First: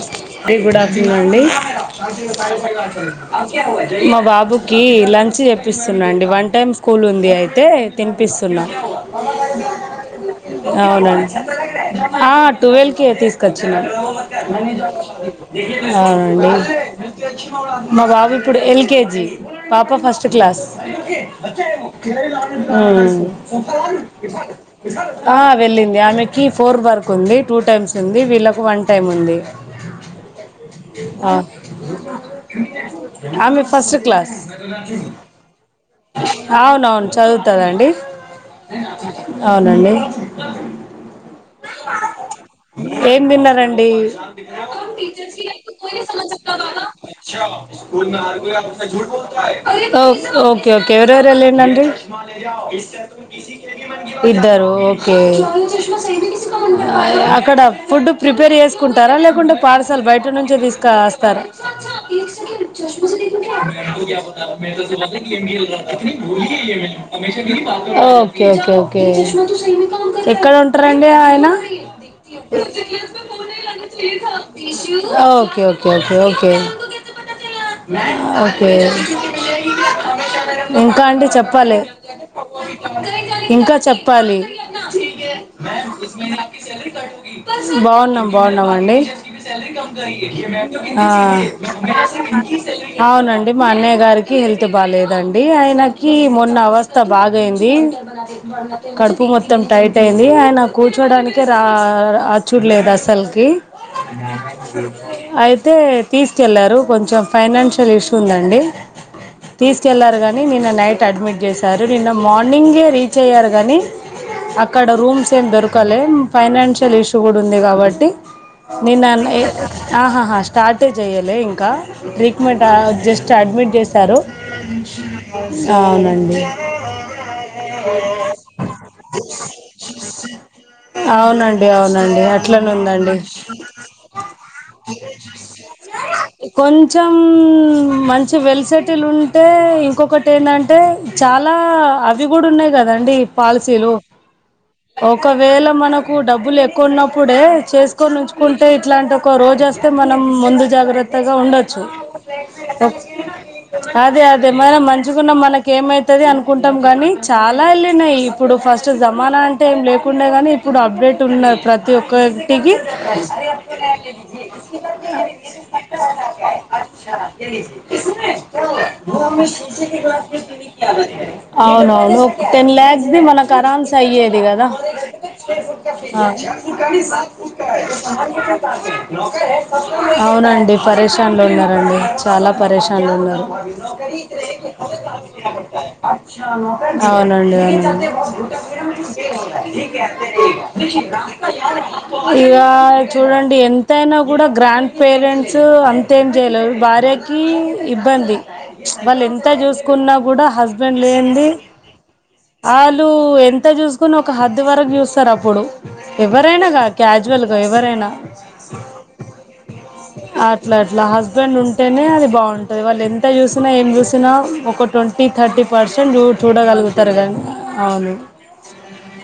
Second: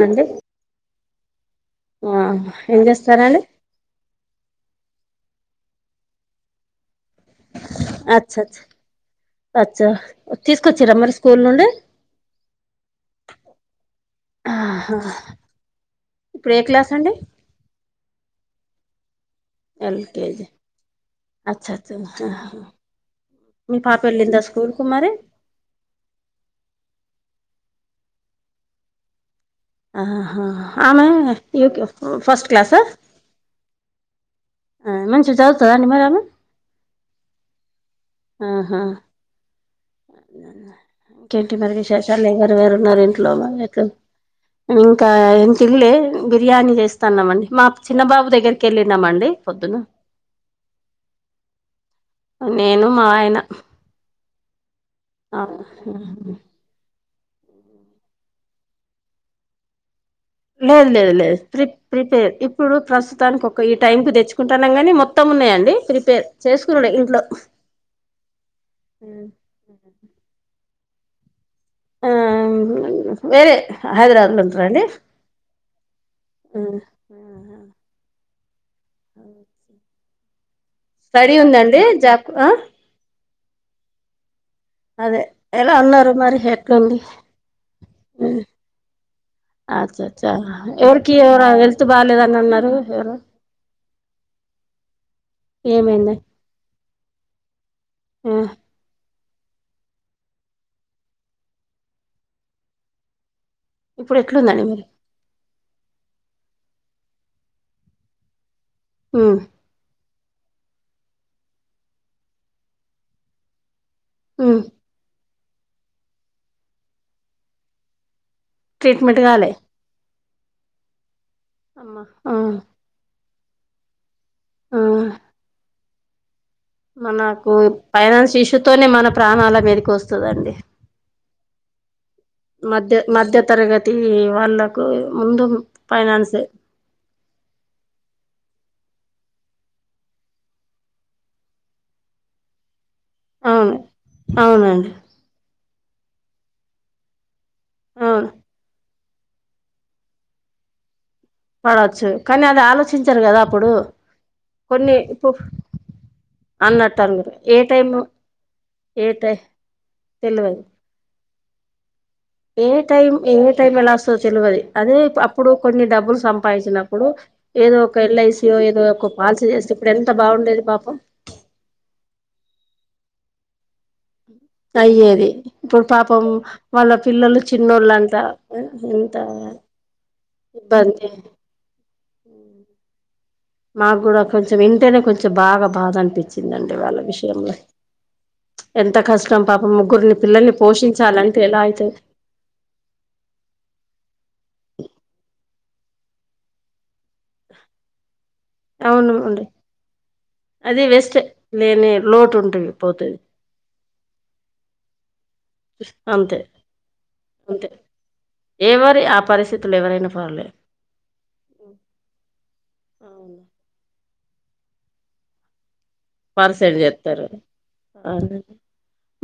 నండి ఇప్పుడు అచ్చిందండి ఆ ఏం చేస్తారండి అండి మా బాబుకి లంచ్ చెప్పిస్తున్నాండి వన్ టైమ్ స్కూల్ ఉంది అయిత్ తే అచ్చ తినిపిస్తున్నా అచ్చ అచ్చ తీసుకొచ్చిరా మరి అవునండి స్కూల్ నుండి హ ట్వెల్వ్కే తీసుకొచ్చినా ఆహా అవునండి ఇప్పుడు ఏ క్లాస్ అండి మా బాబు ఇప్పుడు ఎల్కేజీ పాపా ఫస్ట్ ఎల్కేజీ క్లాస్ అచ్చ అచ్చ ఊ మీ పాప వెళ్ళిందా స్కూల్ కు మరి ఆ వెళ్ళింది ఆమెకి ఫోర్ వర్క్ ఉంది టూ టైమ్స్ ఉంది వీళ్ళకు వన్ టైమ్ ఉంది. ఆహా ఆమె ఆ యూకే ఫస్ట్ క్లాసా ఆమె ఫస్ట్ క్లాస్. మంచిగ చదువుతదా అండి మరి ఆమె అవున్ అవున్ చదువుతదండి. ఆహా అవునండి ఇంకేంటి మరి విశేషాలు ఎవరెవరూ ఉన్నారు ఏం ఇంట్లో మరి నీతో. తిన్నారండి ఇంకా ఏం తిన్లే బిర్యానీ చేస్తాన్నాంమండి మా చిన్నబాబు దగ్గరికి వెళ్ళినమండి పొద్ద్ దున్నా ఓ- ఓకే ఓకే ఎవరెవరూ వెళ్ళిండ్ ఆండీ నేను మా ఆయన ఇద్దరు ఓక్ కే ఆ అక్కడా ఫుడ్డు ప్రిపేర్ చేసుకుంటారా లేకుంటే. పార్సల్ బయట నుంచే లేదు తీసుకా లేదు లేదు వస్తార. ప్రి ప్రిపేర్ ఇప్పుడు ప్రస్తుతానికి ఒక ఈ టైం కి తెచ్చుకుంటాన్నాం గాని మొత్తం ఉన్నాయండి ప్రిపేర్ చేసుకునుడే ఇంట్లో ఓ కే ఓకే ఓకే ఎక్కడ ఉంటారండి ఆయనా. ఊహు వేరే హైదరాబాద్ లో ఉంటారా అండి okay okay okay okay okay ఇంకా అండి స్టడీ చెప్పాలే ఉందండి జాబ్ ఆ ఇంకా చెప్పాలి అదే ఎలా ఉన్నారు మరి ఎట్లుంది బాగున్నాం బాగున్న్ న్నాం అండి అచ్చ అచ్చా ఎవరికి ఎవరు ఆ హెల్త్ బాలేదని అన్నారు ఎవరు అవునండి మా అన్నయ్య గారికి హెల్త్ బాగాలేదండి ఆయనకీ ఏమైంది మొన్న అవస్త్ త బాగయిందీ ఆ కడుపు మొత్తం టైట్ అయిందీ ఆయనా కూర్చోడానికే రా ఆ చూడలేదు అసల్కీ. ఇప్పుడు ఎట్లుందండి స మరి అయితే తీసుకెళ్ళారు కొంచెం ఫైనాన్షియల్ ఇష్యూ ఉందండి. ఊహ్ తీసుకెళ్ళారు గానీ నిన్న నైట్ అడ్మిట్ చేశారు నిన్న మార్నింగే రీచ్ అయ్యారు గానీ. ఉమ్ అక్కడ రూమ్స్ ఏమి దొరకలే ఫైనాన్షియల్ ఇష్యూ గూడ ఉంది కాబట్టి. నిన్న ట్రీట్మెంట్ కాలే అన్నయక్ ఆహా హా స్టార్టే జెయ్యలే ఇంకా ట్రీట్మెంట్ ఆ జస్ట్ అడ్మిట్ చేశారు అవునండి మనకూ ఫైనాన్షియల్ ఇష్యూ తోనే మన ప్రాణాల మీదకి వస్తుందండి. అవునండి అవునండి అ మధ్య మధ్య తరగతీ వాళ్ళకు ముందు ఫైనాన్సే. కొంచెం మంచి వెల్సెటిల్ ఉంటే ఇంకొకటి ఏందంటే. చాలా అవి గూడ ఉన్నాయి కదండి. అవును పాలసీలు అవునండి ఒకవేళ మనకు డబ్బులు ఎక్కువున్నప్పుడే చే కొని అవును ఉంచుకుంటే ఇట్లాంటి ఒక రోజు ఒస్తే మనం ముందు జాగ్రత్త్. త్తగా ఉండొచ్చు పడవచ్చు కానీ అది ఆలోచించరు కదా అప్పుడు అదే అదేమైనా కొన్ని ఇప్పు మంచిగున్నా మనక్ కేమైతది అనుకుంటాం అన్నట్టు గాని అనుకుంటారు ఏ చాలా టైం ఎళ్లినయి ఇప్పుడు ఫస్ట్ ఏ టై జమానా అంటే ఏం లేకుండే గాని. తెల్వదు ఇప్పుడు అప్డేట్ ఉన్నా ప్రతి ఒక్కా ఏ టికి టైం ఏ టైం ఎలా వస్తదో తెల్వది అదే అప్పుడు కొన్ని డబ్బులు సంపాదించినప్పుడు శ ఏదో ఒక ఎల్ఐసియో ఏదో ఒక పాలసీ చేస్తే ఇప్పుడు ఎంత బాగుండేది పాపం అవునవును ఒక టెన్ లాక్స్ ది మనకు అరామ్సే అయ్యేద్. ది గదా అయ్యేది ఇప్పుడు పాపం వాళ్ళ అవున్ పిల్లలు చిన్నోళ్ళంట ఎంత అవునండి ఇబ్బంది పరషాన్లో ఉన్నారండి. చాలా పరేషాన్లు ఉన్నారు మాకు కూడా కొంచెం వింటేనే కొంచెం బాగా బాధ అనిపించిందండి వాళ్ళ విషయంలో అవునండి అవును ఎంత కష్టం పాపం ముగ్గురిని పిల్లల్ని పోషించాలంటే ఎలా అయితది [unintelligible] ఇక చూడండి ఎంతయినా కూడా గ్రాండ్ పేరెంట్స్ అంతేం చేయలేవు భార్య ఇబ్బంది అవును వాళ్ళు అండి ఎంత చూసుకున్నా కూడా అది హస్బెండ్ వేస్టే లేంది లేని లోటు ఉంటుంది వాళ్ళు పోతది ఎంత చూసుకుని ఒక హద్దు వరకు చూస్తారు అప్పుడు అంతే ఎవరైనా కాని అజ్వల్ గా అంతే ఎవరైనా ఎవరి ఆ పరిస్థితులు ఎవరైనా ఆ పర్లే ఇట్లా అట్లా హస్బెండ్ ఉంటేనే అది బాగుంటది వాళ్ళు ఎంత అవును చూసినా ఏం చూసినా ఒక ట్వంటీ థర్టీ పర్సెంట్ పర్సెంట్ చూడగలుగుతారు చెప్తారు కానీ అవును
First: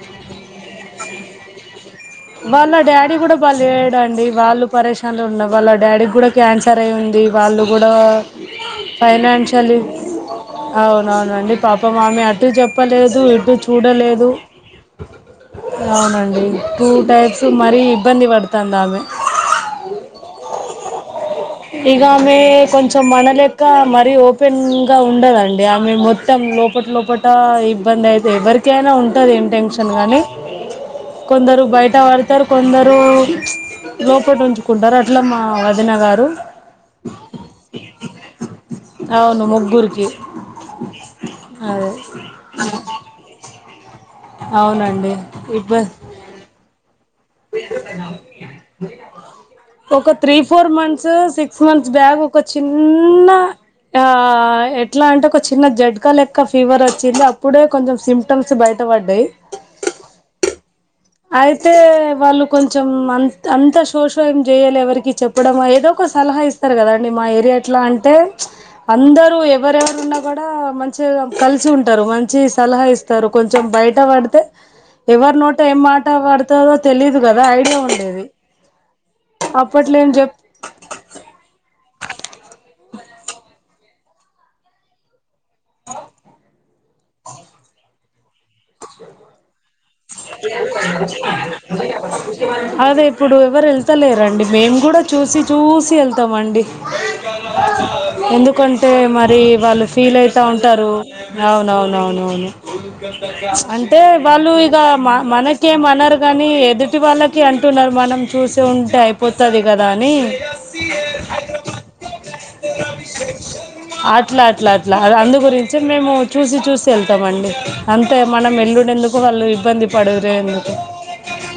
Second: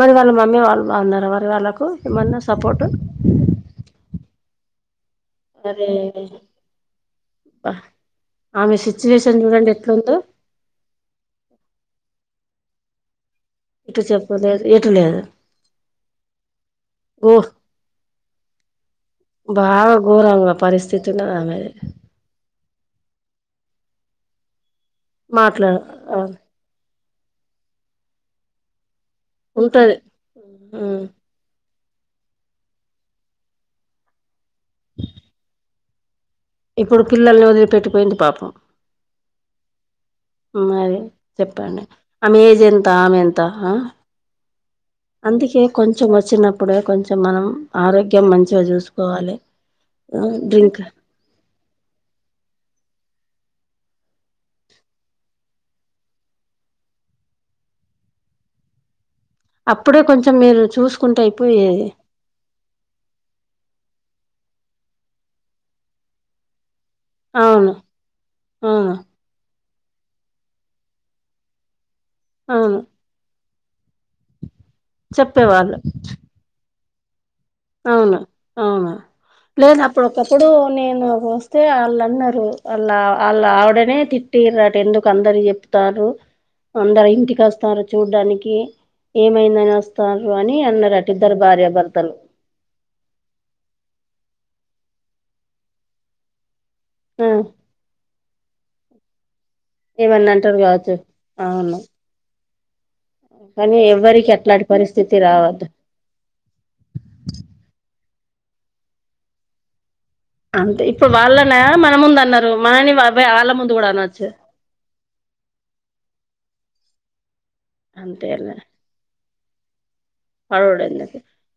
మరి వాళ్ళ మమ్మీ వాళ్ళు బాగున్నన్నారు మరి వాళ్ళకు ఏమన్నా వాళ్ళ సపోర్ట్ డాడీ కూడా పని చేయడండి వాళ్ళు పరేశాన్లు ఉన్న వాళ్ళ అరే డాడీకి కూడా క్యాన్సర్ అయి ఉంది వాళ్ళు బా కూడా ఆమె సిచ్యువేషన్ చూడండి ఫైనాన్షియలీ ఎట్లుందో అవునవునండి పాపం ఆమె అటు చెప్పలేదు ఇటు ఇటు చూడలేదు చెప్పలేదు ఎటు లేదు అవునండి టూ టై గో సో మరీ ఇబ్బంది పడతాంది ఆమె బాగా ఘోరంగా పరిస్థితి ఉన్నది ఆమెది ఇ గామె కొంచెం మన లెక్క మరియు ఇంగా ఉండదండి మాట్లాడ ఆమె మొత్తం లోపల లోపల ఇబ్బంది అయితే ఎవరి టైనా ఉంటది ఏం టెన్షన్ ఉంటది కానీ కొందరు బయట వడ్ తరు కొందరు లోపటి ఉంచుకుంటారు అట్లా మా వదిన గారు ఇప్పుడు పిల్లల్ని వదిలిపెట్టిపోయింది పాపం అవును ముగ్గురికి మది చెప్పండి అదే ఆమె ఏజ్ ఎంత ఆమె ఎంత హా అవునండి అందుకే ఇబ్బ కొంచం వచ్చిన అప్పుడే కొంచెం మా ఆరోగ్యం మంచిగా చూసుకోవాలి ఆ డ్రింక్ సిక్ మంత్స్ బ్యాక్ ఒక చిన్న ఆ ఎట్లా అంటే ఒక చిన్న జడ్గా లెక్క ఫీవర్ వచ్చింది అప్పుడే కొంచెం సిం టమ్స్ బయట పడ్డాయి అప్పుడే కొంచెం మీరు చూస్ అయితే వాళ్ళు కొంచెం అంత అంత శోషోయం చేయాలి ఎవరికి చెప్పడమ ఏదో ఒక సలహా ఇస్ కదండి మా ఏరియా అవును ఎట్లా అంటే అవును అందరూ ఎవరెవరు ఉన్న కూడా మంచిగా కలిసి ఉంటారు మంచి అవును సలహా ఇస్తారు కొంచెం బయట పడితే ఎవరి నోట చెప్పేవాళ్ళు ఏం మాట పడతదో తెలీదు కదా ఐడియా అవును ఉండేది అవును లేదు అప్పట్లో అప్పుడు ఏం చెప్ ఒకప్పుడు నేను తే ఆళ్ళన్నారు వాళ్ళ వాళ్ళ ఆవిడనే తిట్టిరట ఎందుకు అందరు చెప్ తారు అందరు ఇంటికి వస్తారు చూడ్డానికి ఏమైందని వస్తారు అని అన్నారట ఇద్దరు భార్యభర్తలు అదే ఇప్పుడు ఎవరు వెళ్తలేరండి మేము కూడా చూసి చూసి వెళ్తామండి ఆ ఎందుకంటే మరీ వాళ్ళు ఫీల్ ఏమన్నా అయితా అంటారు ఉంటారు కావచ్చు అవును అవునవునవును కానీ అంటే ఎవ్వరికి వాళ్ళు అట్లాంటి ఇక మ పరిస్థితి రావద్దు మనకే మనర్ కానీ ఎదుటి వాళ్ళకి అంటున్నారు మనం చూసి ఉంటే అయిపోతది కదా అని అంతే ఇప్పుడు వాళ్ళన మన ముందు అన్నారు మనని వాళ్ళ ముందు కూడా అనచ్చు ఇలా అందు గురించి మేము చూసి చూసి వెళ్తాం అండి అంతే అంతేలే ఉండెందుకు వాళ్ళు ఇబ్బంది పడ ఎందుకు పడవుడు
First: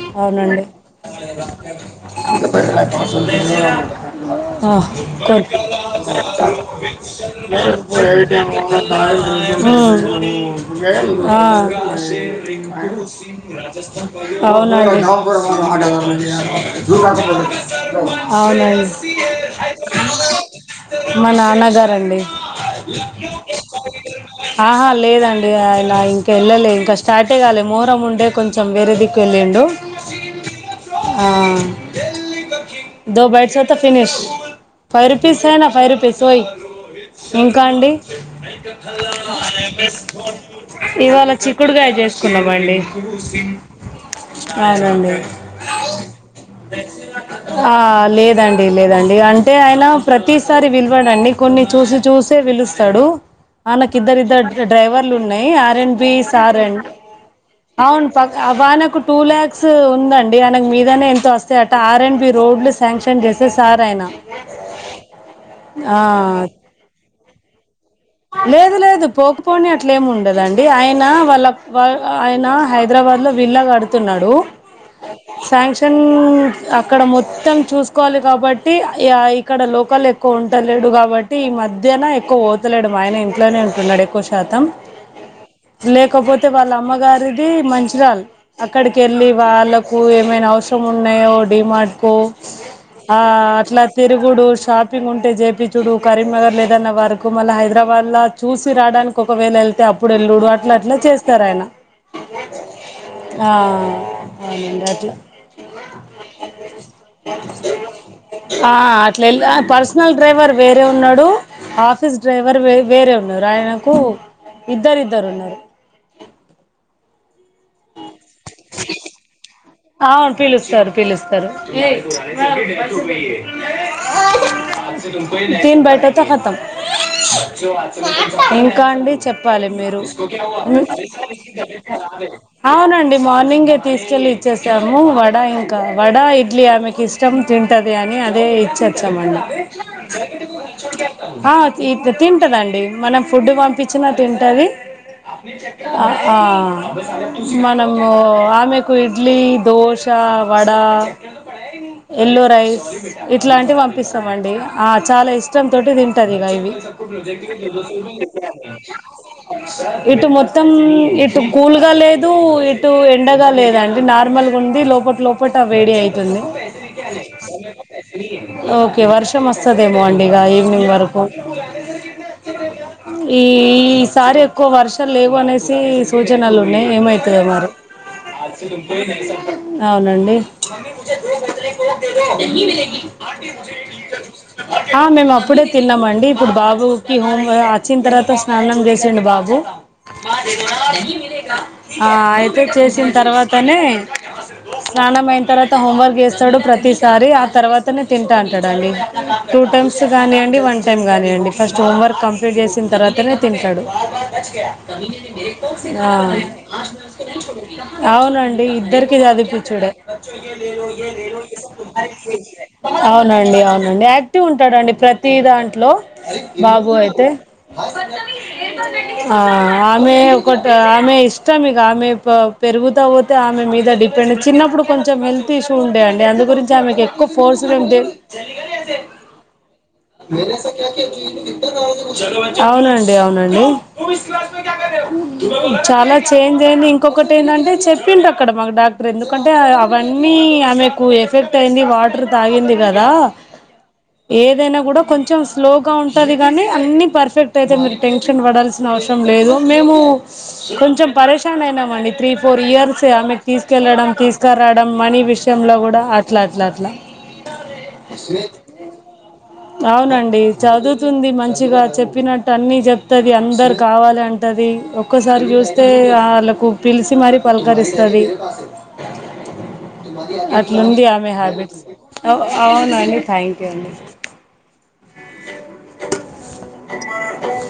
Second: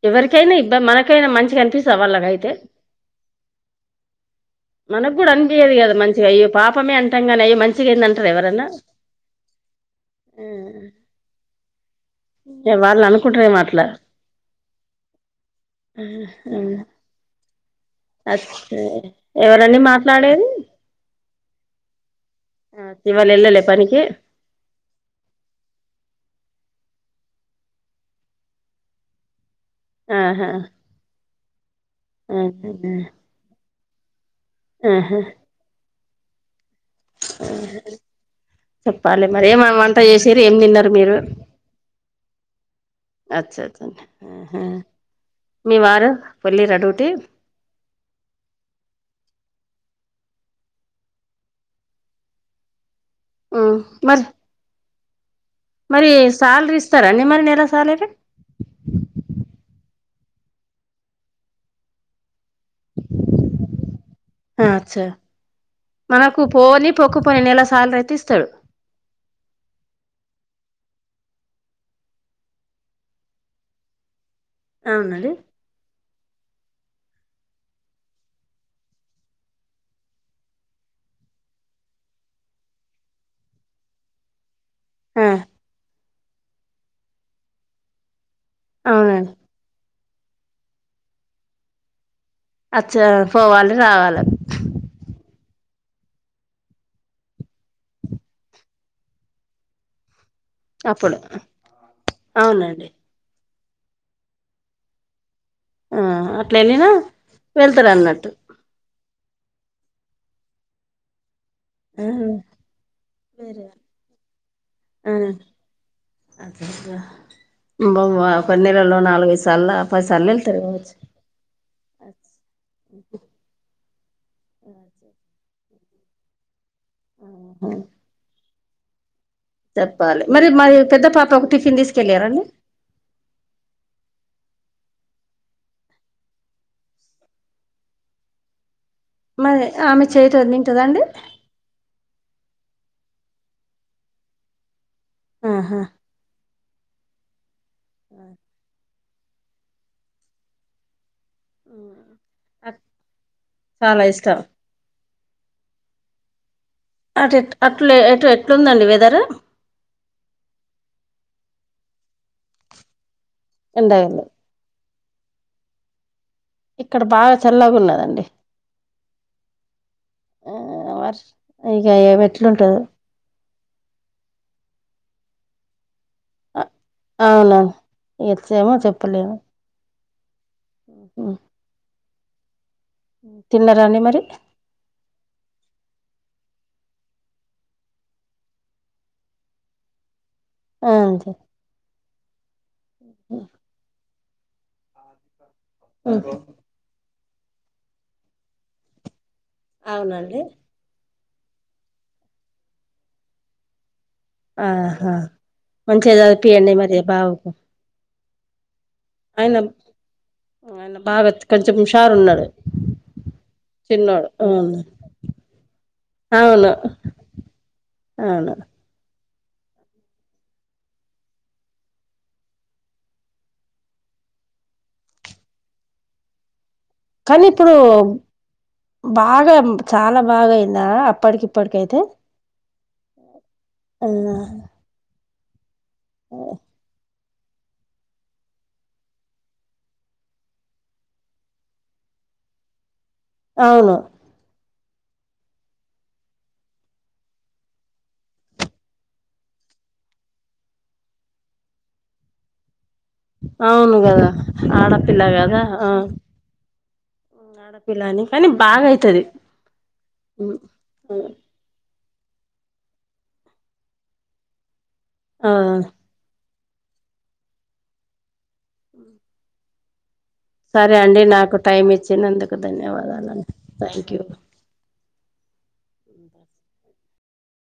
ఎవరికైనా అవునండి ఇబ్బ మనకైనా మంచిగా అనిపిస్తా [inaudible] వాళ్ళకైతే ఆహ్ మనకు కూడా [unintelligible] అనిపియదు కదా మంచిగా అయ్యో పాపమే అంటాం కానీ అయ్యో మంచిగా ఏంది అంటారు ఎవరన్నా ఉ [unintelligible] ఆ [inaudible] ఆ వాళ్ళు అనుకుంటారేమో అట్లా అవునండి [inaudible] ఆ అవునండి ఎవరండి మాట్లాడేది [inaudible] మా నాన్నగారండి [inaudible] ఇవాళ వెళ్ళలే పనికి ఆహా లేదండి ఆయలా ఇంకెళ్ళలే ఇంక స్టార్టే గాలే మొహరం ఉంటే కొంచం వేరే దిక్కు వెళ్ళండు ఆహా [inaudible] ఆ దో బైడ్స్ త ఫినిష్ ఫై ఆహా రుపీస్ ఐన ఫై రూపీస్ ఓయ్ ఇంకండి చెప్పాలి మరి ఏమ వంట చేసిరు [inaudible] ఏం తిన్నారు మీరు ఇవాళ చిక్కుడుగాయ జేసుకున్నమండి అచ్చ అచ్చ గాదండి వెళ్లిరా డూటికి ఆ లేదండి లేదండి అంటే ఆయన ప్రతీసారి పిల్వడండి కొన్ని చూసి చూసే పిలుస్ తడు వాళ్లక్ మరి ఇద్దరిద్దర్ డైవర్లున్నై ఆ నేన్ మరి బి ఇస్తా శాలరీ రెంట్ ఇస్తారండి మరి నెల అవున్ శాలరీ అబ ఆనకు టూ ల్యాక్స్ ఉందండి ఆనకు మీదనే ఎంతో వస్తయట ఆర్ ఎన్ బి రోడ్లు సాంక్షన్ జేసే సారాయన అచ్చా ఆ పొకపాయె నేలా సాల్రయితె లేదు లేదు పో పోని అట్లేముండదండి ఆయన వాళ్ళ ఆయనా హైదరాబాద్లో విల్లాగడుతున్నాడు అవునండి సాంక్ష న్ అక్కడ మొత్తం చూసుకోవాలి గాబట్టి ఇగ ఇక్కడ లోకల్ కొంటలేడు గాబట్టి ఈ మధ్యన ఎక్కువ పో తలేడు మా ఆయన ఇంట్లనే ఉంటున్నడు ఎక్కువ శాతం లేకపోతే వాళ్ళమ్మగారి దీ మంచిర్యాల్ అక్కడికెళ్ళి అవునండి వాళ్ళకు ఏమైనా అవసరం ఉన్నాయో డిమార్ట్కు అచ్చ ఆ పోవాలి అట్ల రావాలి తిరుగుడు షాపింగుంటే జేపిచ్చుడు కరీంనగర్లేదన్న వార మళ్ళ హైదరాబాద్ల చూసి రాడానికొకవేలెళ్తే అప్పుడెళ్ళుడు అ ట్లట్ల అప్పుడు చేస్తరాయన అవునండి ఆ అవునండి అట్ల ఆ అట్లెళ్లినా వెళ్తరన్నట్టు ఆ అట్లెళ్ అ పర్సనల్ డ్రైవర్ వేరే ఉన్నడూ ఆ టీస్ డ్రైవర్ వేరు వేరే ఉన్నరు వేరే ఆయనకూ ఇద్దరిద్దరున్నరు అట్లనా మమ్మ ఒక నెలలో నాలుగైదు సార్ల అవును పిలుస్తరు పిలుస్తరు తీన్ బయటోత్తె ఖతం ఇంకా అండి చెప్పాలి మీరు చెప్పాలి మరి మరి పెద్ద పాప ఒక టిఫిన్ తీసుకెళ్ళారండి అవునండి మార్నింగే తీస్కెళ్లి చేసాము వడ ఇంక వడ ఇడ్లీ ఆమెకిష్టం తింటది అని అదే ఇచ్ చామండి మరి ఆమె చేయటో తింటదండి ఆ తింటదండి మనం ఫుడ్డు పంపిచ్చినా తింటది ఆహా ఆ ఆ మనమూ ఆమెకు డ్లీ దోశా వడా ఎల్లో రైస్ ఇట్లాంటివి చాలా పంపిస్తం ఇష్టం అండి ఆ చాలా ఇష్టం తోటి దింటదిగ ఇవి అటెట్ అట్లే ఎటు ఎట్లుందండి వెదరు ఇటు మొత్తం ఇటు కూల్గా లేదూ ఇటు ఎండగా లేదం ఎండగలు మళ్ళీ ముందే లోపట లోపట ఆ వేడి అవుతుంది ఇక్కడ బాగా చల్లగా ఉన్నదండి ఓకే వర్షం వస్తదేమో అండి ఇక ఈవినింగ్ వర్ వరకు ఇక ఎట్లుంటదో ఈ ఈసారి ఎక్కువ వర్షాలు లేవు అనేసి సూచనలు ఉన్నాయి ఏమవుతయో అవునా మరి ఎట్లేమో చెప్పలేము అవునండి తిన్నారండి మరి ఆ మేము అప్పుడే తిన్నామండి ఇప్పుడు బాబుకి హోమ్ వచ్చిన తర్వాత స్నానం చేసిండు బాబు అంతే ఆ అయితే చేసిన తర్వాత తనే స్నానం అయిన తర్వాత హోం వర్క్ చేస్తాడు ప్రతిసారి సరే ఆ తర్వాతనే తింటా అంటాడు అండి టూ టైమ్స్ అవునండి కానీయండి వన్ టైం టైం కానియండి ఫస్ట్ హోమ్వర్క్ కంప్లీట్ చేసిన తర్వాతనే తింటాడు ఆహా మంచిగా చదిపియండి మరి బాబుకు ఆ అవునండి ఇద్దరి కి ఆయన చదివిపిచ్చుడే ఆయన బాగా కొంచెం హుషారు ఉన్నాడు అవునండి అవునండి చిన్నోడు ఆక్టివ్ అవును ఉంటాడండి ప్రతి దాంట్లో అవును బాబు అయితే అవును ఆ ఆమె ఒకటి ఆమె ఇష్టం మీకు ఆమె పెరుగుతా ఆమె మీద డిపెండ్ చిన్నప్పుడు కొంచెం హెల్త్ ఇష్యూ ఉండేయండి అందు గురించి ఆమెకు ఎక్కువ కానీ ఫోర్స్ ఇప్పుడు మేము బాగా చాలా మ బాగా సా అయిందా క క ఇ అప్పటికిప్పటికైతే కా [unintelligible] అవునండి అవునండి ఆ చాలా చేంజ్ అయింది ఇంకొక కటి ఏందంటే చెప్ప డు అక్కడ మాకు డాక్టర్ ఎందుకంటే అవన్నీ ఆమెకు ఎఫెక్ట్ అయింది వాటర్ తాగింది కదా అవును ఏదైనా కూడా కొంచెం స్లోగా ఉంటది గానీ అన్ని పర్ఫెక్ట్ అయితే మీరు టెన్షన్ పడాల్సి అవసరం లేదు మేము కొంచెం పరషాన్ అయినామండి త్రీ ఫోర్ ఇయర్స్ ఆమె అవును తీసుకెళ్లడం కదా తీసుకురాడం మనీ ఆడపిల్ల కదా విషయంలో ఆ కూడా అట్లా అట్లా అట్లా ఆడపిల్ల అని కానీ బాగా అయితది అవునండి చదువుతుంది మంచి గా చెప్పినట్టు అన్ని చెప్తది అందరు కావాలి అంటది ఒక్కసారి ఆ చూస్తే వాళ్ళకు పిలిసి మరి పలకరిస్తది సరే అట్లుంది అండి ఆమె నాకు హ్యాబిట్స్ టైం ఇచ్చినందుకు అవునండి ధన్యవాదాలండి థాంక్యూ అండి థ్యాంక్ యూ మా [unintelligible]